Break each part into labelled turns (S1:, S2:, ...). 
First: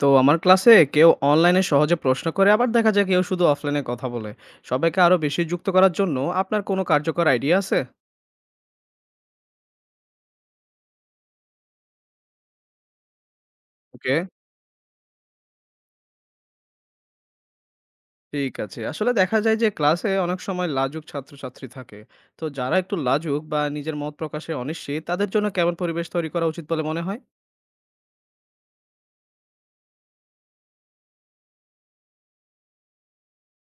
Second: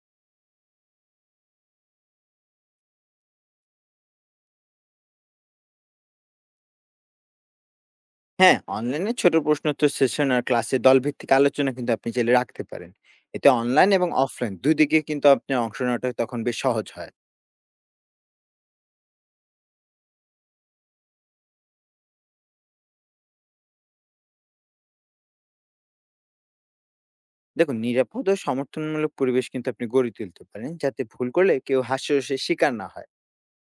S1: তো আমার ক্লাসে কেউ অনলাইনে সহজে প্রশ্ন করে আবার দেখা যায় কেউ শুধু অফলাইনে কথা বলে। সবাইকে আরো বেশি যুক্ত করার জন্য আপনার কোনো কার্যকর আইডিয়া আছে?
S2: হ্যাঁ, অনলাইনে ছোট প্রশ্নোত্তর সেশন আর ক্লাসে দলভিত্তিক আলোচনা কিন্তু আপনি চাইলে রাখতে পারেন। এতে অনলাইন এবং
S1: ওকে,
S2: অফলাইন ২ দিকে কিন্তু আপনার অংশ নেওয়াটা তখন বেশ সহজ হয়।
S1: ঠিক আছে। আসলে দেখা যায় যে ক্লাসে অনেক সময় লাজুক ছাত্রছাত্রী থাকে। তো যারা একটু লাজুক বা নিজের মত প্রকাশে অনিশ্চিত তাদের জন্য কেমন পরিবেশ তৈরি করা উচিত বলে মনে হয়?
S2: দেখুন, নিরাপদ ও সমর্থনমূলক পরিবেশ কিন্তু আপনি গড়ে তুলতে পারেন, যাতে ভুল করলে কেউ হাস্যরসের শিকার না হয়।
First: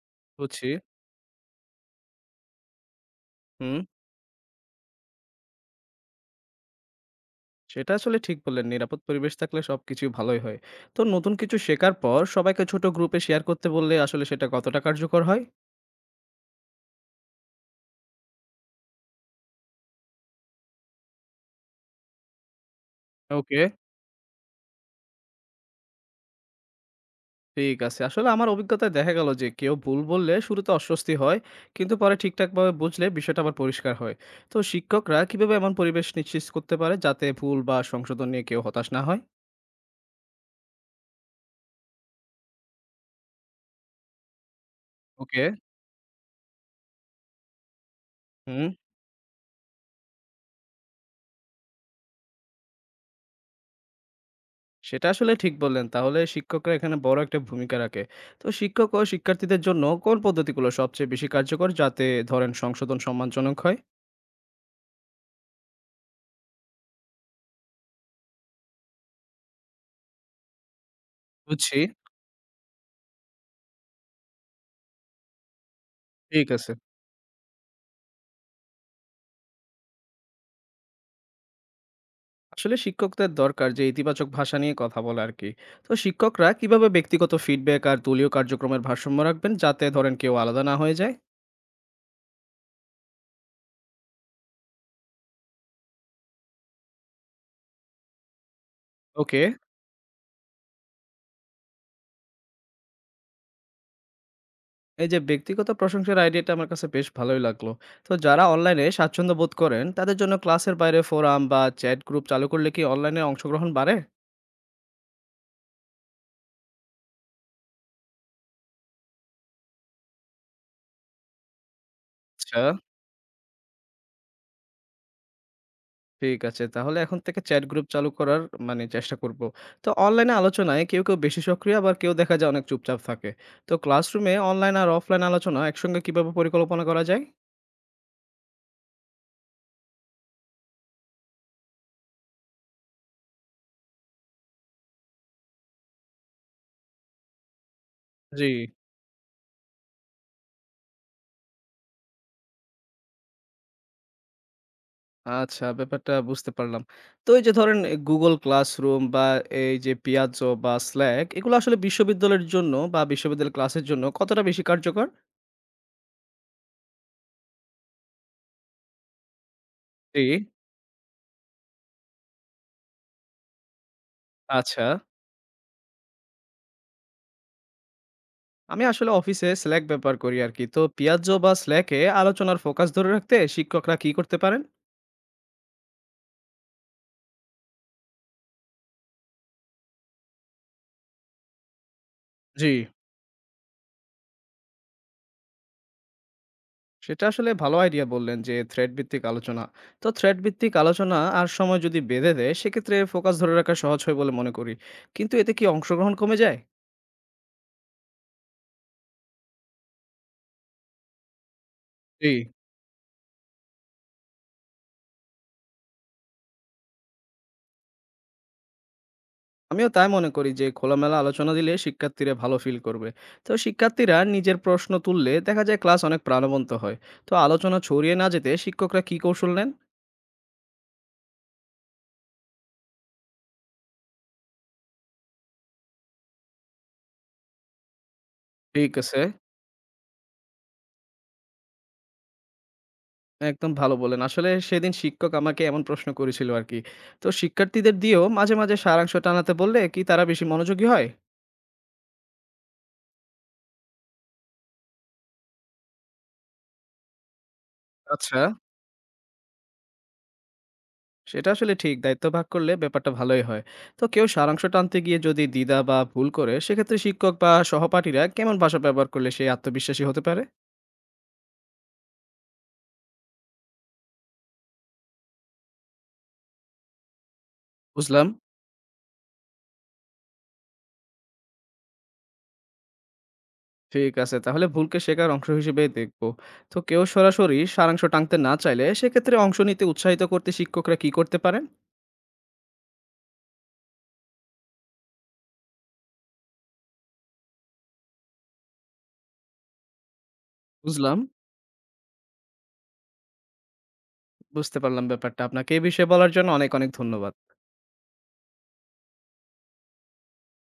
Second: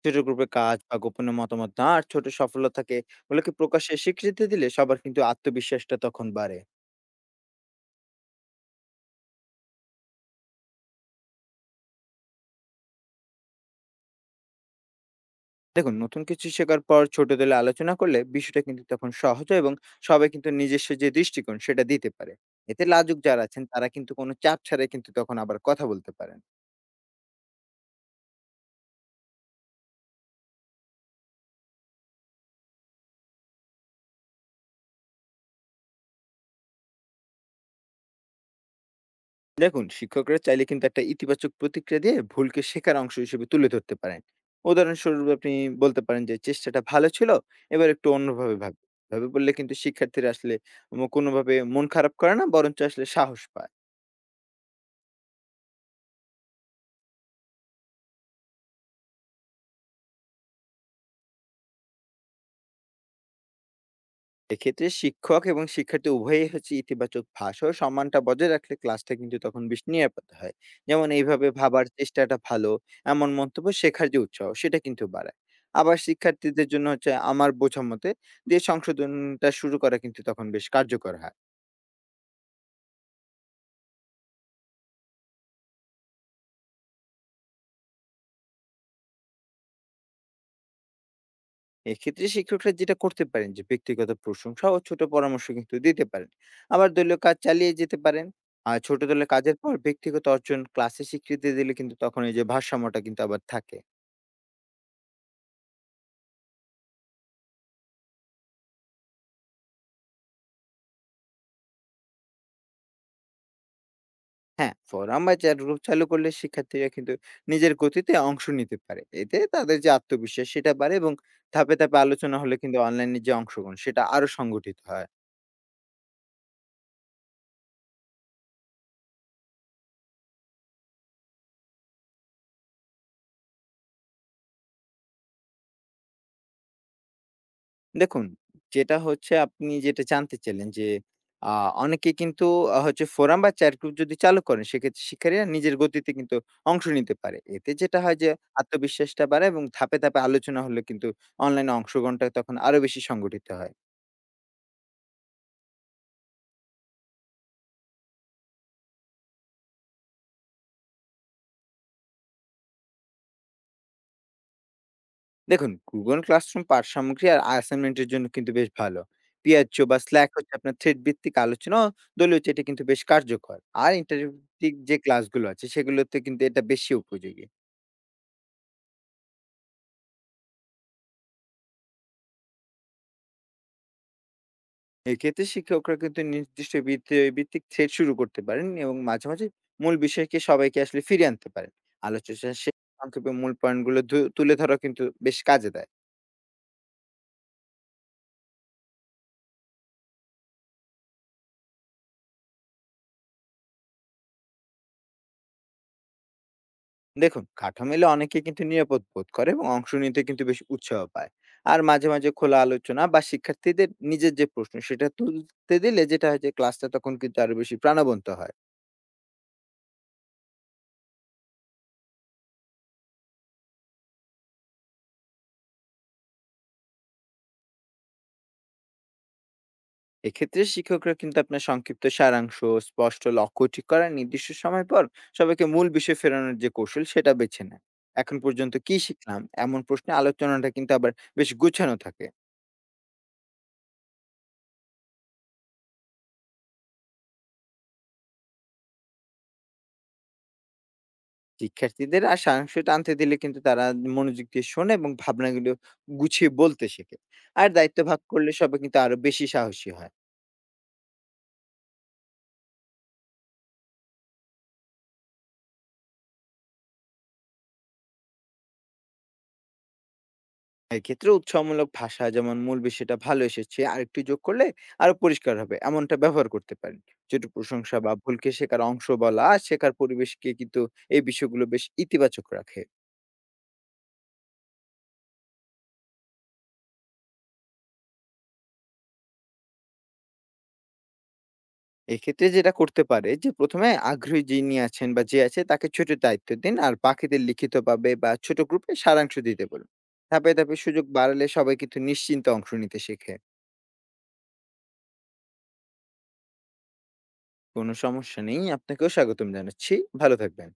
S2: ছোট গ্রুপে
S1: বুঝছি।
S2: কাজ বা গোপনীয় মতামত না আর ছোট সফলতাকে ওগুলোকে
S1: হুম,
S2: প্রকাশ্যে স্বীকৃতি দিলে সবার কিন্তু আত্মবিশ্বাসটা তখন বাড়ে।
S1: সেটা আসলে ঠিক বললেন। নিরাপদ পরিবেশ থাকলে সবকিছু ভালোই হয়। তো নতুন কিছু শেখার পর সবাইকে ছোট গ্রুপে শেয়ার করতে বললে আসলে সেটা কতটা কার্যকর হয়?
S2: দেখুন, নতুন কিছু শেখার পর ছোট দলে আলোচনা করলে বিষয়টা কিন্তু তখন সহজ হয়, এবং সবাই কিন্তু নিজস্ব যে দৃষ্টিকোণ সেটা দিতে পারে। এতে লাজুক যারা
S1: ওকে,
S2: আছেন তারা কিন্তু কোনো চাপ ছাড়াই কিন্তু তখন আবার কথা বলতে পারেন।
S1: ঠিক আছে। আসলে আমার অভিজ্ঞতায় দেখা গেল যে কেউ ভুল বললে শুরুতে অস্বস্তি হয়, কিন্তু পরে ঠিকঠাকভাবে বুঝলে বিষয়টা আবার পরিষ্কার হয়। তো শিক্ষকরা কিভাবে এমন পরিবেশ নিশ্চিত করতে পারে যাতে ভুল বা সংশোধন নিয়ে কেউ হতাশ না হয়?
S2: দেখুন, শিক্ষকরা চাইলে কিন্তু একটা ইতিবাচক প্রতিক্রিয়া দিয়ে ভুলকে শেখার অংশ হিসেবে তুলে ধরতে পারেন। উদাহরণস্বরূপ
S1: ওকে।
S2: আপনি বলতে পারেন যে চেষ্টাটা ভালো ছিল, এবার একটু অন্যভাবে
S1: হুম,
S2: ভাবে ভাবে বললে কিন্তু শিক্ষার্থীরা আসলে কোনোভাবে মন খারাপ করে না, বরঞ্চ আসলে সাহস পায়।
S1: সেটা আসলে ঠিক বললেন। তাহলে শিক্ষকরা এখানে বড় একটা ভূমিকা রাখে। তো শিক্ষক ও শিক্ষার্থীদের জন্য কোন পদ্ধতিগুলো সবচেয়ে বেশি কার্যকর যাতে ধরেন সংশোধন সম্মানজনক হয়?
S2: এক্ষেত্রে শিক্ষক এবং শিক্ষার্থী উভয়ই হচ্ছে ইতিবাচক ভাষা ও সম্মানটা বজায় রাখলে ক্লাসটা কিন্তু তখন বেশ নিরাপদ হয়। যেমন, এইভাবে
S1: বুঝছি,
S2: ভাবার চেষ্টাটা ভালো, এমন মন্তব্য শেখার যে উৎসাহ সেটা কিন্তু বাড়ায়। আবার
S1: ঠিক
S2: শিক্ষার্থীদের
S1: আছে।
S2: জন্য হচ্ছে আমার বোঝা মতে যে সংশোধনটা শুরু করা কিন্তু তখন বেশ কার্যকর হয়।
S1: আসলে শিক্ষকদের দরকার যে ইতিবাচক ভাষা নিয়ে কথা বলা আর কি। তো শিক্ষকরা কিভাবে ব্যক্তিগত ফিডব্যাক আর দলীয় কার্যক্রমের ভারসাম্য রাখবেন যাতে ধরেন কেউ আলাদা না হয়ে যায়?
S2: এক্ষেত্রে শিক্ষকরা যেটা করতে পারেন, যে ব্যক্তিগত প্রশংসা ও ছোট পরামর্শ কিন্তু দিতে পারেন, আবার দলীয় কাজ চালিয়ে যেতে পারেন। আর ছোট দলের
S1: ওকে,
S2: কাজের পর ব্যক্তিগত অর্জন ক্লাসে স্বীকৃতি দিলে কিন্তু তখন এই যে ভারসাম্যটা কিন্তু আবার থাকে।
S1: এই যে ব্যক্তিগত প্রশংসার আইডিয়াটা আমার কাছে বেশ ভালোই লাগলো। তো যারা অনলাইনে স্বাচ্ছন্দ্য বোধ করেন তাদের জন্য ক্লাসের বাইরে ফোরাম বা চ্যাট গ্রুপ চালু করলে কি অনলাইনে অংশগ্রহণ বাড়ে?
S2: হ্যাঁ, ফোরাম বা চ্যাট গ্রুপ চালু করলে শিক্ষার্থীরা কিন্তু নিজের গতিতে অংশ নিতে পারে। এতে তাদের যে আত্মবিশ্বাস সেটা বাড়ে, এবং ধাপে ধাপে আলোচনা হলে
S1: আচ্ছা,
S2: কিন্তু অনলাইনে যে অংশগ্রহণ সেটা আরো সংগঠিত হয়।
S1: ঠিক আছে। তাহলে এখন থেকে চ্যাট গ্রুপ চালু করার মানে চেষ্টা করব। তো অনলাইন আলোচনায় কেউ বেশি সক্রিয় আবার কেউ দেখা যায় অনেক চুপচাপ থাকে। তো ক্লাসরুমে অনলাইন আর অফলাইন আলোচনা একসঙ্গে কিভাবে পরিকল্পনা করা যায়?
S2: দেখুন, যেটা হচ্ছে আপনি যেটা জানতে চাইলেন যে আ অনেকে কিন্তু হচ্ছে, ফোরাম বা চ্যাট গ্রুপ যদি চালু করেন সেক্ষেত্রে শিক্ষার্থীরা নিজের গতিতে কিন্তু অংশ নিতে পারে। এতে যেটা হয় যে
S1: জি।
S2: আত্মবিশ্বাসটা বাড়ে, এবং ধাপে ধাপে আলোচনা হলে কিন্তু অনলাইনে অংশগ্রহণটা তখন আরো বেশি সংগঠিত হয়।
S1: আচ্ছা, ব্যাপারটা বুঝতে পারলাম। তো এই যে ধরেন Google Classroom বা এই যে Piazzo বা Slack এগুলো আসলে বিশ্ববিদ্যালয়ের জন্য বা বিশ্ববিদ্যালয়ের ক্লাসের জন্য কতটা বেশি কার্যকর?
S2: দেখুন, Google Classroom পাঠ সামগ্রী আর অ্যাসাইনমেন্টের জন্য কিন্তু বেশ ভালো। পিয়াচ্চো বা
S1: জি,
S2: Slack হচ্ছে আপনার থ্রেড ভিত্তিক আলোচনা ও দলীয় চ্যাটে কিন্তু বেশ কার্যকর। আর ইন্টারেক্টিভ
S1: আচ্ছা।
S2: যে ক্লাসগুলো আছে সেগুলোতে কিন্তু এটা বেশি উপযোগী।
S1: আমি আসলে অফিসে Slack ব্যবহার করি আরকি। তো Piazzo বা Slack এ আলোচনার ফোকাস ধরে রাখতে শিক্ষকরা কি করতে পারেন?
S2: এক্ষেত্রে শিক্ষকরা কিন্তু নির্দিষ্ট ভিত্তি ভিত্তিক থ্রেড শুরু করতে পারেন, এবং মাঝে মাঝে মূল বিষয়কে সবাইকে আসলে ফিরিয়ে আনতে পারেন। আলোচনা
S1: জি,
S2: শেষে সংক্ষেপে মূল পয়েন্টগুলো ধু তুলে ধরা কিন্তু বেশ কাজে দেয়।
S1: সেটা আসলে ভালো আইডিয়া বললেন যে থ্রেড ভিত্তিক আলোচনা। তো থ্রেড ভিত্তিক আলোচনা আর সময় যদি বেঁধে দেয় সেক্ষেত্রে ফোকাস ধরে রাখা সহজ হয় বলে মনে করি। কিন্তু এতে কি অংশগ্রহণ কমে যায়?
S2: দেখুন, কাঠো মেলে অনেকে কিন্তু নিরাপদ বোধ করে এবং অংশ নিতে কিন্তু বেশ উৎসাহ পায়। আর মাঝে
S1: জি,
S2: মাঝে খোলা আলোচনা বা শিক্ষার্থীদের নিজের যে প্রশ্ন সেটা তুলতে দিলে যেটা হয় যে ক্লাসটা তখন কিন্তু আরো বেশি প্রাণবন্ত হয়।
S1: আমিও তাই মনে করি যে খোলামেলা আলোচনা দিলে শিক্ষার্থীরা ভালো ফিল করবে। তো শিক্ষার্থীরা নিজের প্রশ্ন তুললে দেখা যায় ক্লাস অনেক প্রাণবন্ত হয়। তো আলোচনা ছড়িয়ে না যেতে শিক্ষকরা কী কৌশল নেন?
S2: এক্ষেত্রে শিক্ষকরা কিন্তু আপনার সংক্ষিপ্ত সারাংশ, স্পষ্ট লক্ষ্য ঠিক করার নির্দিষ্ট সময় পর সবাইকে মূল বিষয় ফেরানোর যে কৌশল সেটা বেছে নেয়। এখন পর্যন্ত
S1: ঠিক
S2: কি
S1: আছে,
S2: শিখলাম এমন প্রশ্নে আলোচনাটা কিন্তু আবার বেশ গুছানো থাকে।
S1: একদম ভালো বললেন। আসলে সেদিন শিক্ষক আমাকে এমন প্রশ্ন করেছিল আরকি। তো শিক্ষার্থীদের দিয়েও মাঝে, মাঝে সারাংশ টানাতে বললে কি তারা বেশি মনোযোগী হয়?
S2: শিক্ষার্থীদের আর সারাংশ টানতে দিলে কিন্তু তারা মনোযোগ দিয়ে শোনে এবং ভাবনাগুলো গুছিয়ে বলতে শেখে। আর দায়িত্ব ভাগ
S1: আচ্ছা,
S2: করলে সবাই কিন্তু আরো বেশি সাহসী হয়।
S1: সেটা আসলে ঠিক। দায়িত্ব ভাগ করলে ব্যাপারটা ভালোই হয়। তো কেউ সারাংশ টানতে গিয়ে যদি দ্বিধা বা ভুল করে, সেক্ষেত্রে শিক্ষক বা সহপাঠীরা কেমন ভাষা ব্যবহার করলে সে আত্মবিশ্বাসী হতে পারে?
S2: এক্ষেত্রে উৎসাহমূলক ভাষা, যেমন মূল বিষয়টা ভালো এসেছে আর একটু যোগ করলে আরো পরিষ্কার হবে, এমনটা ব্যবহার করতে পারেন। যেটা প্রশংসা বা
S1: বুঝলাম,
S2: ভুলকে শেখার অংশ বলা আর শেখার পরিবেশকে কিন্তু এই বিষয়গুলো বেশ ইতিবাচক রাখে।
S1: ঠিক আছে। তাহলে ভুলকে শেখার অংশ হিসেবেই দেখব। তো কেউ সরাসরি সারাংশ টানতে না চাইলে, সেক্ষেত্রে অংশ নিতে উৎসাহিত করতে শিক্ষকরা কি করতে পারেন?
S2: এক্ষেত্রে যেটা করতে পারে যে, ১ম এ আগ্রহী যিনি আছেন বা যে আছে তাকে ছোট দায়িত্ব দিন। আর বাকিদের লিখিতভাবে বা ছোট গ্রুপে সারাংশ দিতে বলুন। ধাপে ধাপে সুযোগ
S1: বুঝলাম,
S2: বাড়ালে সবাই কিন্তু নিশ্চিন্তে অংশ নিতে শেখে।
S1: বুঝতে পারলাম ব্যাপারটা। আপনাকে এ বিষয়ে বলার জন্য অনেক, অনেক ধন্যবাদ।
S2: কোনো সমস্যা নেই। আপনাকেও স্বাগতম জানাচ্ছি। ভালো থাকবেন।